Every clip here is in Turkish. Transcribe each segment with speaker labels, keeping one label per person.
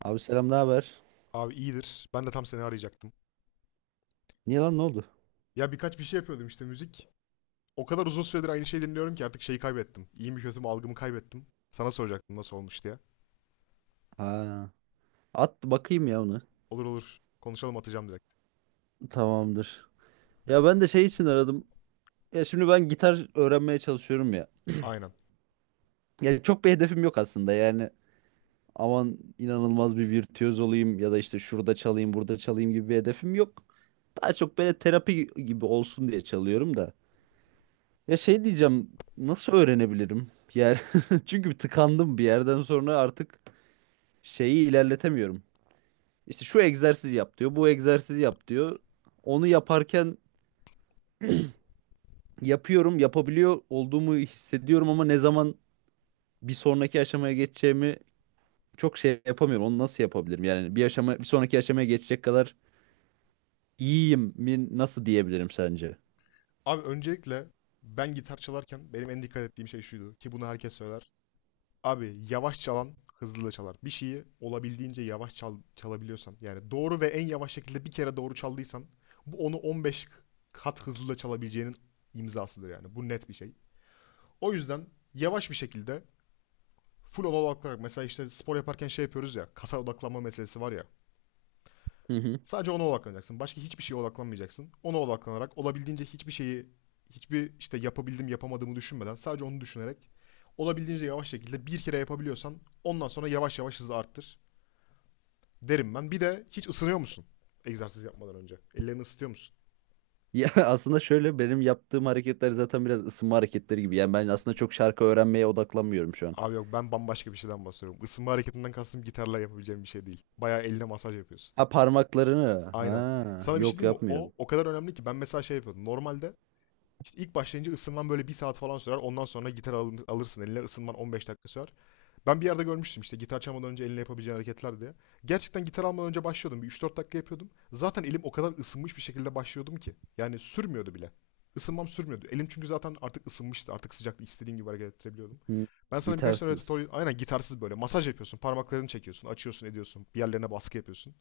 Speaker 1: Abi selam, ne haber?
Speaker 2: Abi iyidir. Ben de tam seni arayacaktım.
Speaker 1: Niye lan ne oldu?
Speaker 2: Ya birkaç bir şey yapıyordum işte müzik. O kadar uzun süredir aynı şeyi dinliyorum ki artık şeyi kaybettim. İyi mi kötü mü algımı kaybettim. Sana soracaktım nasıl olmuş diye.
Speaker 1: Ha. At bakayım ya onu.
Speaker 2: Olur olur. Konuşalım, atacağım direkt.
Speaker 1: Tamamdır. Ya ben de şey için aradım. Ya şimdi ben gitar öğrenmeye çalışıyorum ya.
Speaker 2: Aynen.
Speaker 1: Ya çok bir hedefim yok aslında yani. Aman inanılmaz bir virtüöz olayım ya da işte şurada çalayım, burada çalayım gibi bir hedefim yok. Daha çok böyle terapi gibi olsun diye çalıyorum da. Ya şey diyeceğim, nasıl öğrenebilirim? Yani çünkü tıkandım bir yerden sonra artık şeyi ilerletemiyorum. İşte şu egzersiz yap diyor, bu egzersiz yap diyor. Onu yaparken yapıyorum, yapabiliyor olduğumu hissediyorum ama ne zaman bir sonraki aşamaya geçeceğimi çok şey yapamıyorum. Onu nasıl yapabilirim? Yani bir aşama, bir sonraki aşamaya geçecek kadar iyiyim mi nasıl diyebilirim sence?
Speaker 2: Abi öncelikle ben gitar çalarken benim en dikkat ettiğim şey şuydu ki bunu herkes söyler. Abi yavaş çalan hızlı da çalar. Bir şeyi olabildiğince yavaş çal, çalabiliyorsan yani doğru ve en yavaş şekilde bir kere doğru çaldıysan bu onu 15 kat hızlı da çalabileceğinin imzasıdır yani. Bu net bir şey. O yüzden yavaş bir şekilde full ona odaklanarak, mesela işte spor yaparken şey yapıyoruz ya, kasa odaklanma meselesi var ya.
Speaker 1: Hı hı.
Speaker 2: Sadece ona odaklanacaksın. Başka hiçbir şeye odaklanmayacaksın. Ona odaklanarak, olabildiğince hiçbir şeyi, hiçbir işte yapabildim yapamadığımı düşünmeden, sadece onu düşünerek olabildiğince yavaş şekilde bir kere yapabiliyorsan, ondan sonra yavaş yavaş hızı arttır derim ben. Bir de hiç ısınıyor musun? Egzersiz yapmadan önce. Ellerini ısıtıyor musun?
Speaker 1: Ya aslında şöyle benim yaptığım hareketler zaten biraz ısınma hareketleri gibi. Yani ben aslında çok şarkı öğrenmeye odaklanmıyorum şu an.
Speaker 2: Abi yok, ben bambaşka bir şeyden bahsediyorum. Isınma hareketinden kastım gitarla yapabileceğim bir şey değil. Bayağı eline masaj yapıyorsun.
Speaker 1: Ha, parmaklarını.
Speaker 2: Aynen.
Speaker 1: Ha,
Speaker 2: Sana bir şey
Speaker 1: yok
Speaker 2: diyeyim mi? O
Speaker 1: yapmıyorum.
Speaker 2: o kadar önemli ki ben mesela şey yapıyordum. Normalde işte ilk başlayınca ısınman böyle bir saat falan sürer. Ondan sonra gitar alırsın eline, ısınman 15 dakika sürer. Ben bir yerde görmüştüm işte gitar çalmadan önce eline yapabileceğin hareketler diye. Gerçekten gitar almadan önce başlıyordum. Bir 3-4 dakika yapıyordum. Zaten elim o kadar ısınmış bir şekilde başlıyordum ki yani sürmüyordu bile. Isınmam sürmüyordu. Elim çünkü zaten artık ısınmıştı. Artık sıcaktı. İstediğim gibi hareket ettirebiliyordum.
Speaker 1: Hı.
Speaker 2: Ben sana birkaç tane
Speaker 1: Gitarsız.
Speaker 2: tutorial... Aynen, gitarsız böyle. Masaj yapıyorsun. Parmaklarını çekiyorsun. Açıyorsun ediyorsun. Bir yerlerine baskı yapıyorsun,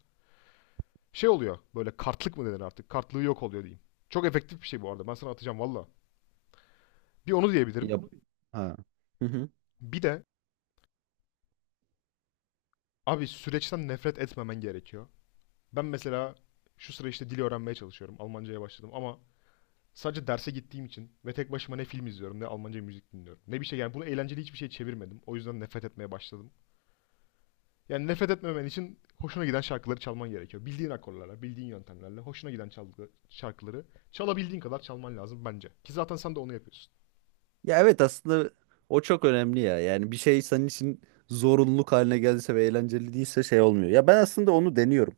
Speaker 2: şey oluyor. Böyle kartlık mı denir artık? Kartlığı yok oluyor diyeyim. Çok efektif bir şey bu arada. Ben sana atacağım valla. Bir onu diyebilirim.
Speaker 1: Yap. Ha. Hı hı.
Speaker 2: Bir de abi süreçten nefret etmemen gerekiyor. Ben mesela şu sıra işte dil öğrenmeye çalışıyorum. Almancaya başladım ama sadece derse gittiğim için ve tek başıma ne film izliyorum ne Almanca müzik dinliyorum. Ne bir şey, yani bunu eğlenceli hiçbir şey çevirmedim. O yüzden nefret etmeye başladım. Yani nefret etmemen için hoşuna giden şarkıları çalman gerekiyor. Bildiğin akorlarla, bildiğin yöntemlerle hoşuna giden şarkıları çalabildiğin kadar çalman lazım bence. Ki zaten sen de onu yapıyorsun.
Speaker 1: Ya evet, aslında o çok önemli ya. Yani bir şey senin için zorunluluk haline geldiyse ve eğlenceli değilse şey olmuyor. Ya ben aslında onu deniyorum.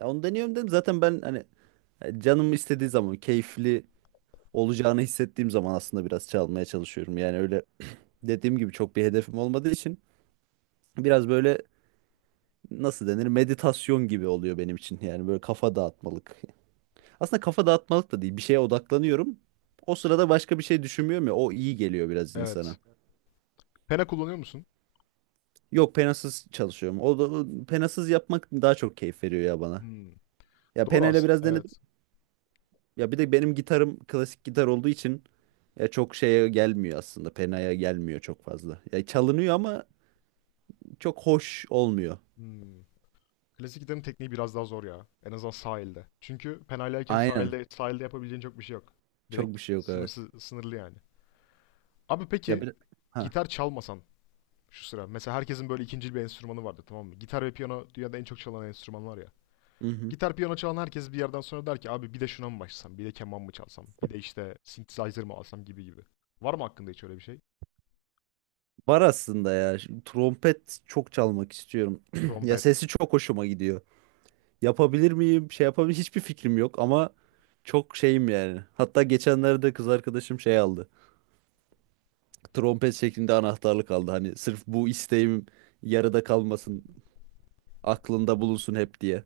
Speaker 1: Ya onu deniyorum dedim zaten, ben hani canım istediği zaman keyifli olacağını hissettiğim zaman aslında biraz çalmaya çalışıyorum. Yani öyle dediğim gibi çok bir hedefim olmadığı için biraz böyle nasıl denir meditasyon gibi oluyor benim için. Yani böyle kafa dağıtmalık. Aslında kafa dağıtmalık da değil, bir şeye odaklanıyorum. O sırada başka bir şey düşünmüyorum ya, o iyi geliyor biraz insana.
Speaker 2: Evet. Pena kullanıyor musun?
Speaker 1: Yok, penasız çalışıyorum. O da penasız yapmak daha çok keyif veriyor ya bana.
Speaker 2: Hmm.
Speaker 1: Ya
Speaker 2: Doğru
Speaker 1: penayla
Speaker 2: aslında.
Speaker 1: biraz denedim.
Speaker 2: Evet.
Speaker 1: Ya bir de benim gitarım klasik gitar olduğu için ya çok şeye gelmiyor aslında. Penaya gelmiyor çok fazla. Ya çalınıyor ama çok hoş olmuyor.
Speaker 2: Hmm. Klasik gitarın tekniği biraz daha zor ya. En azından sahilde. Çünkü penaylayken
Speaker 1: Aynen.
Speaker 2: sahilde yapabileceğin çok bir şey yok.
Speaker 1: Çok
Speaker 2: Direkt
Speaker 1: bir şey yok, evet.
Speaker 2: sınırsız, sınırlı yani. Abi
Speaker 1: Ya
Speaker 2: peki
Speaker 1: bir ha.
Speaker 2: gitar çalmasan şu sıra. Mesela herkesin böyle ikinci bir enstrümanı vardı, tamam mı? Gitar ve piyano dünyada en çok çalan enstrümanlar ya.
Speaker 1: Hı hı.
Speaker 2: Gitar piyano çalan herkes bir yerden sonra der ki abi bir de şuna mı başlasam? Bir de keman mı çalsam? Bir de işte synthesizer mı alsam, gibi gibi. Var mı hakkında hiç öyle bir şey?
Speaker 1: Var aslında ya. Şu trompet çok çalmak istiyorum. Ya
Speaker 2: Trompet.
Speaker 1: sesi çok hoşuma gidiyor. Yapabilir miyim? Şey yapabilir, hiçbir fikrim yok ama çok şeyim yani. Hatta geçenlerde kız arkadaşım şey aldı, trompet şeklinde anahtarlık aldı. Hani sırf bu isteğim yarıda kalmasın, aklında bulunsun hep diye.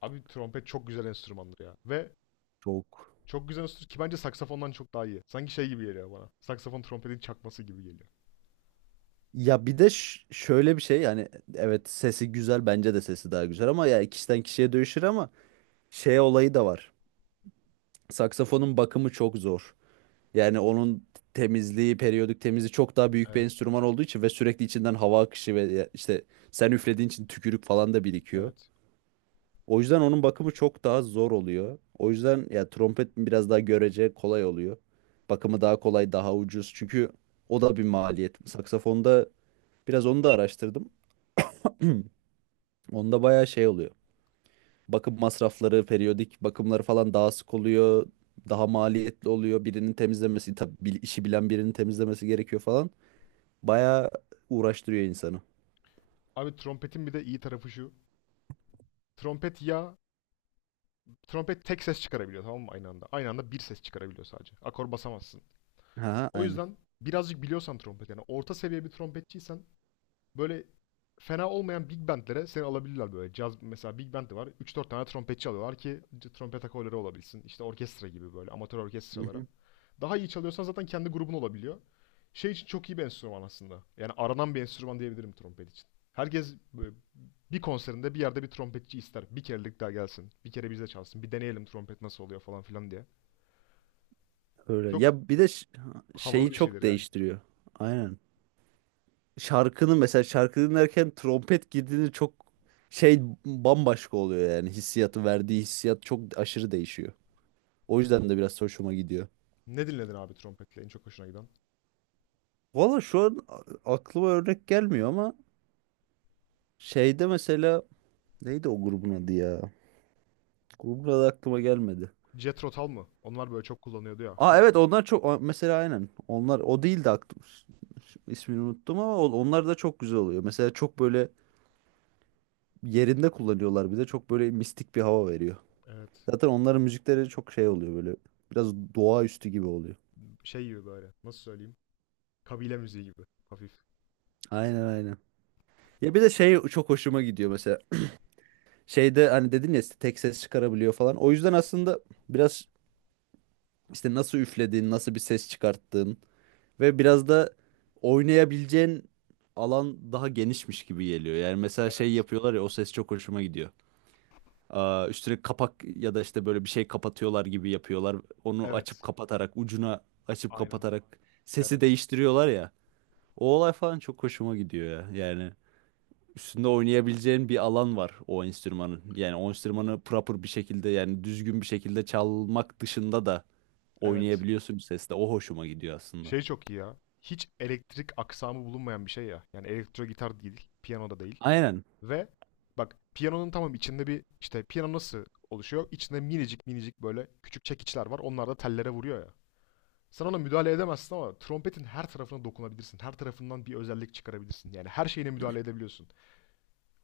Speaker 2: Abi trompet çok güzel enstrümandır ya. Ve
Speaker 1: Çok.
Speaker 2: çok güzel enstrüman ki bence saksafondan çok daha iyi. Sanki şey gibi geliyor bana. Saksafon trompetin çakması gibi geliyor.
Speaker 1: Şöyle bir şey yani, evet sesi güzel, bence de sesi daha güzel ama ya kişiden kişiye değişir ama şey olayı da var. Saksafonun bakımı çok zor. Yani onun temizliği, periyodik temizliği çok daha büyük bir
Speaker 2: Evet,
Speaker 1: enstrüman olduğu için ve sürekli içinden hava akışı ve işte sen üflediğin için tükürük falan da birikiyor.
Speaker 2: evet.
Speaker 1: O yüzden onun bakımı çok daha zor oluyor. O yüzden ya trompet biraz daha görece kolay oluyor. Bakımı daha kolay, daha ucuz. Çünkü o da bir maliyet. Saksafonda biraz onu da araştırdım. Onda bayağı şey oluyor. Bakım masrafları, periyodik bakımları falan daha sık oluyor. Daha maliyetli oluyor. Birinin temizlemesi, tabii işi bilen birinin temizlemesi gerekiyor falan. Bayağı uğraştırıyor insanı.
Speaker 2: Abi trompetin bir de iyi tarafı şu. Trompet ya, trompet tek ses çıkarabiliyor, tamam mı, aynı anda? Aynı anda bir ses çıkarabiliyor sadece. Akor basamazsın.
Speaker 1: Ha,
Speaker 2: O
Speaker 1: aynen.
Speaker 2: yüzden birazcık biliyorsan trompet, yani orta seviye bir trompetçiysen böyle fena olmayan big bandlere seni alabilirler böyle. Caz mesela, big band de var. Üç dört tane trompetçi alıyorlar ki trompet akorları olabilsin. İşte orkestra gibi, böyle amatör
Speaker 1: Hı
Speaker 2: orkestralara.
Speaker 1: hı.
Speaker 2: Daha iyi çalıyorsan zaten kendi grubun olabiliyor. Şey için çok iyi bir enstrüman aslında. Yani aranan bir enstrüman diyebilirim trompet için. Herkes böyle bir konserinde bir yerde bir trompetçi ister. Bir kerelik daha gelsin. Bir kere bize çalsın. Bir deneyelim trompet nasıl oluyor falan filan diye.
Speaker 1: Öyle.
Speaker 2: Çok havalı
Speaker 1: Şeyi
Speaker 2: bir şeydir
Speaker 1: çok
Speaker 2: yani.
Speaker 1: değiştiriyor. Aynen. Şarkının, mesela şarkı dinlerken trompet girdiğinde çok şey bambaşka oluyor yani hissiyatı, verdiği hissiyat çok aşırı değişiyor. O yüzden de biraz hoşuma gidiyor.
Speaker 2: Ne dinledin abi trompetle en çok hoşuna giden?
Speaker 1: Valla şu an aklıma örnek gelmiyor ama şeyde mesela neydi o grubun adı ya? Grubun adı aklıma gelmedi.
Speaker 2: Jethro Tull mı? Onlar böyle çok kullanıyordu ya,
Speaker 1: Aa
Speaker 2: flütü.
Speaker 1: evet, onlar çok mesela aynen, onlar o değil de aklım ismini unuttum ama onlar da çok güzel oluyor. Mesela çok böyle yerinde kullanıyorlar, bir de çok böyle mistik bir hava veriyor.
Speaker 2: Evet.
Speaker 1: Zaten onların müzikleri çok şey oluyor böyle. Biraz doğaüstü gibi oluyor.
Speaker 2: Şey gibi böyle. Nasıl söyleyeyim? Kabile müziği gibi. Hafif.
Speaker 1: Aynen aynen. Ya bir de şey çok hoşuma gidiyor mesela. Şeyde hani dedin ya işte tek ses çıkarabiliyor falan. O yüzden aslında biraz işte nasıl üflediğin, nasıl bir ses çıkarttığın ve biraz da oynayabileceğin alan daha genişmiş gibi geliyor. Yani mesela şey
Speaker 2: Evet.
Speaker 1: yapıyorlar ya, o ses çok hoşuma gidiyor. Aa, üstüne kapak ya da işte böyle bir şey kapatıyorlar gibi yapıyorlar. Onu açıp
Speaker 2: Evet.
Speaker 1: kapatarak ucuna, açıp
Speaker 2: Aynen.
Speaker 1: kapatarak sesi
Speaker 2: Evet.
Speaker 1: değiştiriyorlar ya. O olay falan çok hoşuma gidiyor ya. Yani üstünde oynayabileceğin bir alan var o enstrümanın. Yani o enstrümanı proper bir şekilde, yani düzgün bir şekilde çalmak dışında da
Speaker 2: Evet.
Speaker 1: oynayabiliyorsun sesle. O hoşuma gidiyor aslında.
Speaker 2: Şey çok iyi ya. Hiç elektrik aksamı bulunmayan bir şey ya. Yani elektro gitar değil. Piyano da değil.
Speaker 1: Aynen.
Speaker 2: Ve bak piyanonun, tamam, içinde bir işte piyano nasıl oluşuyor? İçinde minicik minicik böyle küçük çekiçler var. Onlar da tellere vuruyor ya. Sen ona müdahale edemezsin ama trompetin her tarafına dokunabilirsin. Her tarafından bir özellik çıkarabilirsin. Yani her şeyine müdahale edebiliyorsun.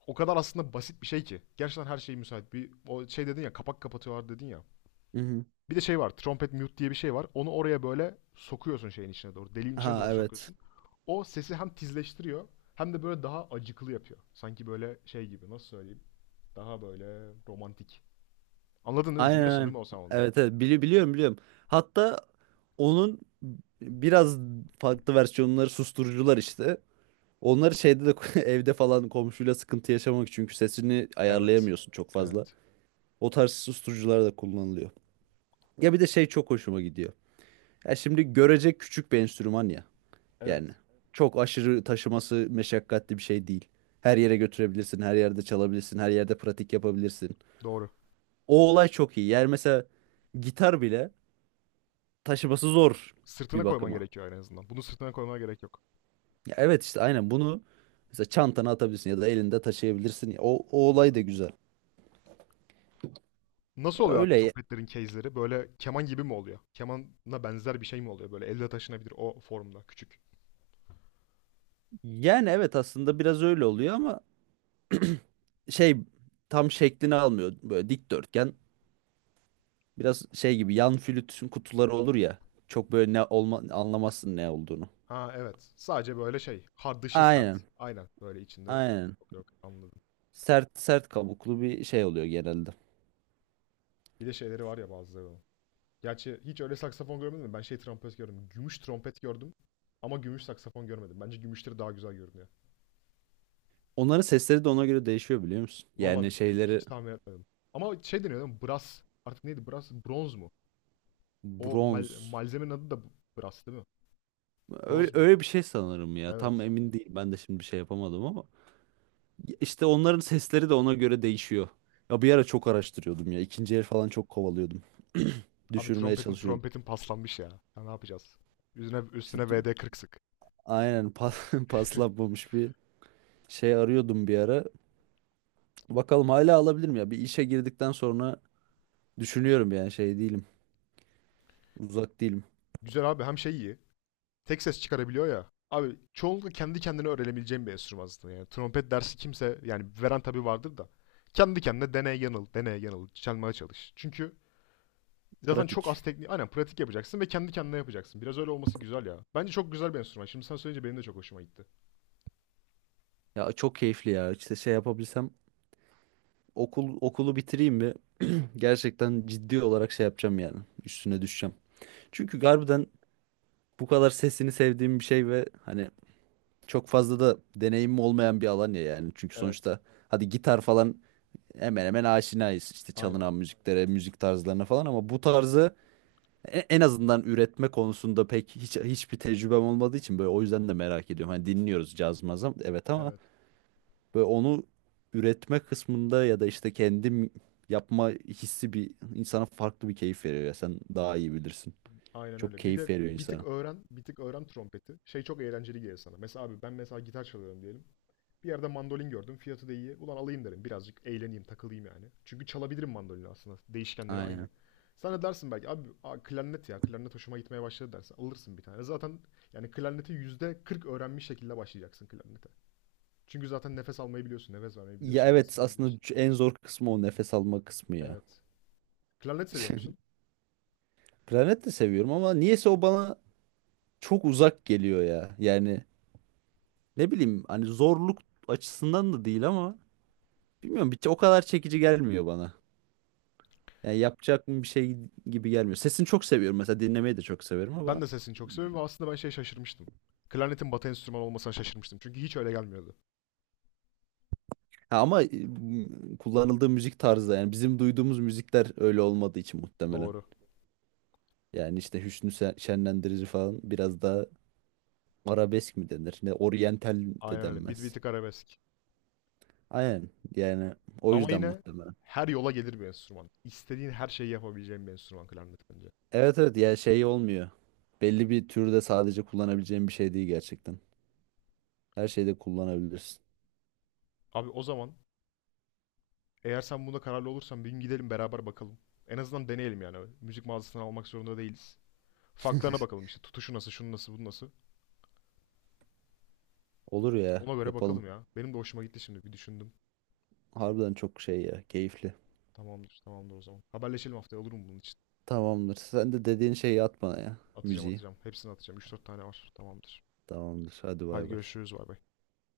Speaker 2: O kadar aslında basit bir şey ki. Gerçekten her şey müsait. Bir o şey dedin ya, kapak kapatıyorlar dedin ya.
Speaker 1: Hı hı.
Speaker 2: Bir de şey var. Trompet mute diye bir şey var. Onu oraya böyle sokuyorsun, şeyin içine doğru. Deliğin içine
Speaker 1: Ha
Speaker 2: doğru
Speaker 1: evet.
Speaker 2: sokuyorsun. O sesi hem tizleştiriyor hem de böyle daha acıklı yapıyor. Sanki böyle şey gibi, nasıl söyleyeyim? Daha böyle romantik. Anladın değil mi?
Speaker 1: Aynen
Speaker 2: Biliyorsun değil
Speaker 1: aynen.
Speaker 2: mi o sound'u?
Speaker 1: Evet evet, biliyorum biliyorum. Hatta onun biraz farklı versiyonları susturucular işte. Onları şeyde de evde falan, komşuyla sıkıntı yaşamak çünkü sesini
Speaker 2: Evet.
Speaker 1: ayarlayamıyorsun çok fazla.
Speaker 2: Evet.
Speaker 1: O tarz susturucular da kullanılıyor. Ya bir de şey çok hoşuma gidiyor. Ya şimdi görecek küçük bir enstrüman ya. Yani
Speaker 2: Evet.
Speaker 1: çok aşırı taşıması meşakkatli bir şey değil. Her yere götürebilirsin, her yerde çalabilirsin, her yerde pratik yapabilirsin.
Speaker 2: Doğru.
Speaker 1: O olay çok iyi. Yani mesela gitar bile taşıması zor bir
Speaker 2: Sırtına koyman
Speaker 1: bakıma.
Speaker 2: gerekiyor en azından. Bunu sırtına koymana gerek yok.
Speaker 1: Ya evet işte, aynen bunu mesela çantana atabilirsin ya da elinde taşıyabilirsin ya. O olay
Speaker 2: Doğru.
Speaker 1: da güzel.
Speaker 2: Nasıl
Speaker 1: Ya
Speaker 2: oluyor abi
Speaker 1: Öyle ya-
Speaker 2: trompetlerin case'leri? Böyle keman gibi mi oluyor? Kemana benzer bir şey mi oluyor? Böyle elle taşınabilir o formda küçük.
Speaker 1: Yani evet, aslında biraz öyle oluyor ama şey tam şeklini almıyor. Böyle dikdörtgen. Biraz şey gibi, yan flütün kutuları olur ya. Çok böyle ne olma, anlamazsın ne olduğunu.
Speaker 2: Ha evet. Sadece böyle şey. Hard dışı,
Speaker 1: Aynen.
Speaker 2: sert. Aynen. Böyle içinde.
Speaker 1: Aynen.
Speaker 2: Yok yok anladım.
Speaker 1: Sert, sert kabuklu bir şey oluyor genelde.
Speaker 2: Bir de şeyleri var ya bazıları. Gerçi hiç öyle saksafon görmedim mi? Ben şey trompet gördüm. Gümüş trompet gördüm. Ama gümüş saksafon görmedim. Bence gümüşleri daha güzel görünüyor.
Speaker 1: Onların sesleri de ona göre değişiyor, biliyor musun?
Speaker 2: Valla
Speaker 1: Yani şeyleri,
Speaker 2: hiç tahmin etmedim. Ama şey deniyor değil mi? Brass. Artık neydi? Brass. Bronz mu? O
Speaker 1: bronz.
Speaker 2: malzemenin adı da brass değil mi?
Speaker 1: Öyle,
Speaker 2: Bronz mu?
Speaker 1: öyle bir şey sanırım ya. Tam
Speaker 2: Evet.
Speaker 1: emin değil. Ben de şimdi bir şey yapamadım ama. İşte onların sesleri de ona göre değişiyor. Ya bir ara çok araştırıyordum ya. İkinci el falan çok kovalıyordum.
Speaker 2: Abi
Speaker 1: Düşürmeye
Speaker 2: trompetin
Speaker 1: çalışıyordum.
Speaker 2: trompetin paslanmış ya. Ya ne yapacağız? Üstüne,
Speaker 1: İşte
Speaker 2: üstüne
Speaker 1: tu-
Speaker 2: VD40 sık.
Speaker 1: aynen, paslanmamış bir şey arıyordum bir ara. Bakalım hala alabilirim ya. Bir işe girdikten sonra düşünüyorum yani şey değilim. Uzak değilim.
Speaker 2: Güzel abi, hem şey iyi. Tek ses çıkarabiliyor ya. Abi çoğunlukla kendi kendine öğrenebileceğim bir enstrüman aslında. Yani trompet dersi kimse, yani veren tabii vardır da. Kendi kendine deney yanıl, deney yanıl, çalmaya çalış. Çünkü zaten çok az
Speaker 1: Pratik.
Speaker 2: teknik, aynen, pratik yapacaksın ve kendi kendine yapacaksın. Biraz öyle olması güzel ya. Bence çok güzel bir enstrüman. Şimdi sen söyleyince benim de çok hoşuma gitti.
Speaker 1: Ya çok keyifli ya. İşte şey yapabilsem okulu bitireyim ve gerçekten ciddi olarak şey yapacağım yani. Üstüne düşeceğim. Çünkü harbiden bu kadar sesini sevdiğim bir şey ve hani çok fazla da deneyimim olmayan bir alan ya yani. Çünkü
Speaker 2: Evet,
Speaker 1: sonuçta hadi gitar falan hemen hemen aşinayız. İşte
Speaker 2: aynen.
Speaker 1: çalınan müziklere, müzik tarzlarına falan ama bu tarzı, en azından üretme konusunda pek hiçbir tecrübem olmadığı için böyle, o yüzden de merak ediyorum. Hani dinliyoruz caz mazam evet ama
Speaker 2: Evet,
Speaker 1: böyle onu üretme kısmında ya da işte kendim yapma hissi bir insana farklı bir keyif veriyor ya, sen daha iyi bilirsin.
Speaker 2: aynen
Speaker 1: Çok
Speaker 2: öyle. Bir
Speaker 1: keyif
Speaker 2: de
Speaker 1: veriyor
Speaker 2: bir tık
Speaker 1: insana.
Speaker 2: öğren, bir tık öğren trompeti. Şey çok eğlenceli gelir sana. Mesela abi ben mesela gitar çalıyorum diyelim. Bir yerde mandolin gördüm, fiyatı da iyi. Ulan alayım derim, birazcık eğleneyim, takılayım yani. Çünkü çalabilirim mandolini aslında. Değişkenleri aynı.
Speaker 1: Aynen.
Speaker 2: Sen de dersin belki abi, a, klarnet ya, klarnet hoşuma gitmeye başladı dersin. Alırsın bir tane. Zaten yani klarneti %40 öğrenmiş şekilde başlayacaksın klarnete. Çünkü zaten nefes almayı biliyorsun, nefes vermeyi
Speaker 1: Ya
Speaker 2: biliyorsun,
Speaker 1: evet
Speaker 2: basmayı
Speaker 1: aslında
Speaker 2: biliyorsun.
Speaker 1: en zor kısmı o nefes alma kısmı ya.
Speaker 2: Evet. Klarnet seviyor musun?
Speaker 1: Planet de seviyorum ama niyeyse o bana çok uzak geliyor ya. Yani ne bileyim, hani zorluk açısından da değil ama bilmiyorum, bir o kadar çekici gelmiyor bana. Yani yapacak mı bir şey gibi gelmiyor. Sesini çok seviyorum, mesela dinlemeyi de çok severim
Speaker 2: Ben
Speaker 1: ama
Speaker 2: de sesini çok seviyorum ve aslında ben şey şaşırmıştım. Klarnetin batı enstrümanı olmasına şaşırmıştım. Çünkü hiç öyle gelmiyordu.
Speaker 1: ha, ama kullanıldığı müzik tarzı yani bizim duyduğumuz müzikler öyle olmadığı için muhtemelen.
Speaker 2: Doğru.
Speaker 1: Yani işte Hüsnü Şenlendirici falan, biraz daha arabesk mi denir? Ne oryantal de
Speaker 2: Aynen öyle. Bir
Speaker 1: denmez.
Speaker 2: tık arabesk.
Speaker 1: Aynen yani, o
Speaker 2: Ama
Speaker 1: yüzden
Speaker 2: yine
Speaker 1: muhtemelen.
Speaker 2: her yola gelir bir enstrüman. İstediğin her şeyi yapabileceğin bir enstrüman klarnet bence.
Speaker 1: Evet evet, ya şey olmuyor. Belli bir türde sadece kullanabileceğim bir şey değil gerçekten. Her şeyde kullanabilirsin.
Speaker 2: Abi o zaman eğer sen bunda kararlı olursan bir gün gidelim beraber bakalım. En azından deneyelim yani. Müzik mağazasından almak zorunda değiliz. Farklarına bakalım işte. Tutuşu nasıl, şunu nasıl, bu nasıl.
Speaker 1: Olur ya,
Speaker 2: Ona göre
Speaker 1: yapalım.
Speaker 2: bakalım ya. Benim de hoşuma gitti şimdi. Bir düşündüm.
Speaker 1: Harbiden çok şey ya. Keyifli.
Speaker 2: Tamamdır, tamamdır o zaman. Haberleşelim haftaya, olur mu bunun için?
Speaker 1: Tamamdır. Sen de dediğin şeyi at bana ya.
Speaker 2: Atacağım,
Speaker 1: Müziği.
Speaker 2: atacağım. Hepsini atacağım. Üç dört tane var. Tamamdır.
Speaker 1: Tamamdır. Hadi
Speaker 2: Haydi
Speaker 1: bay bay.
Speaker 2: görüşürüz. Bay bay.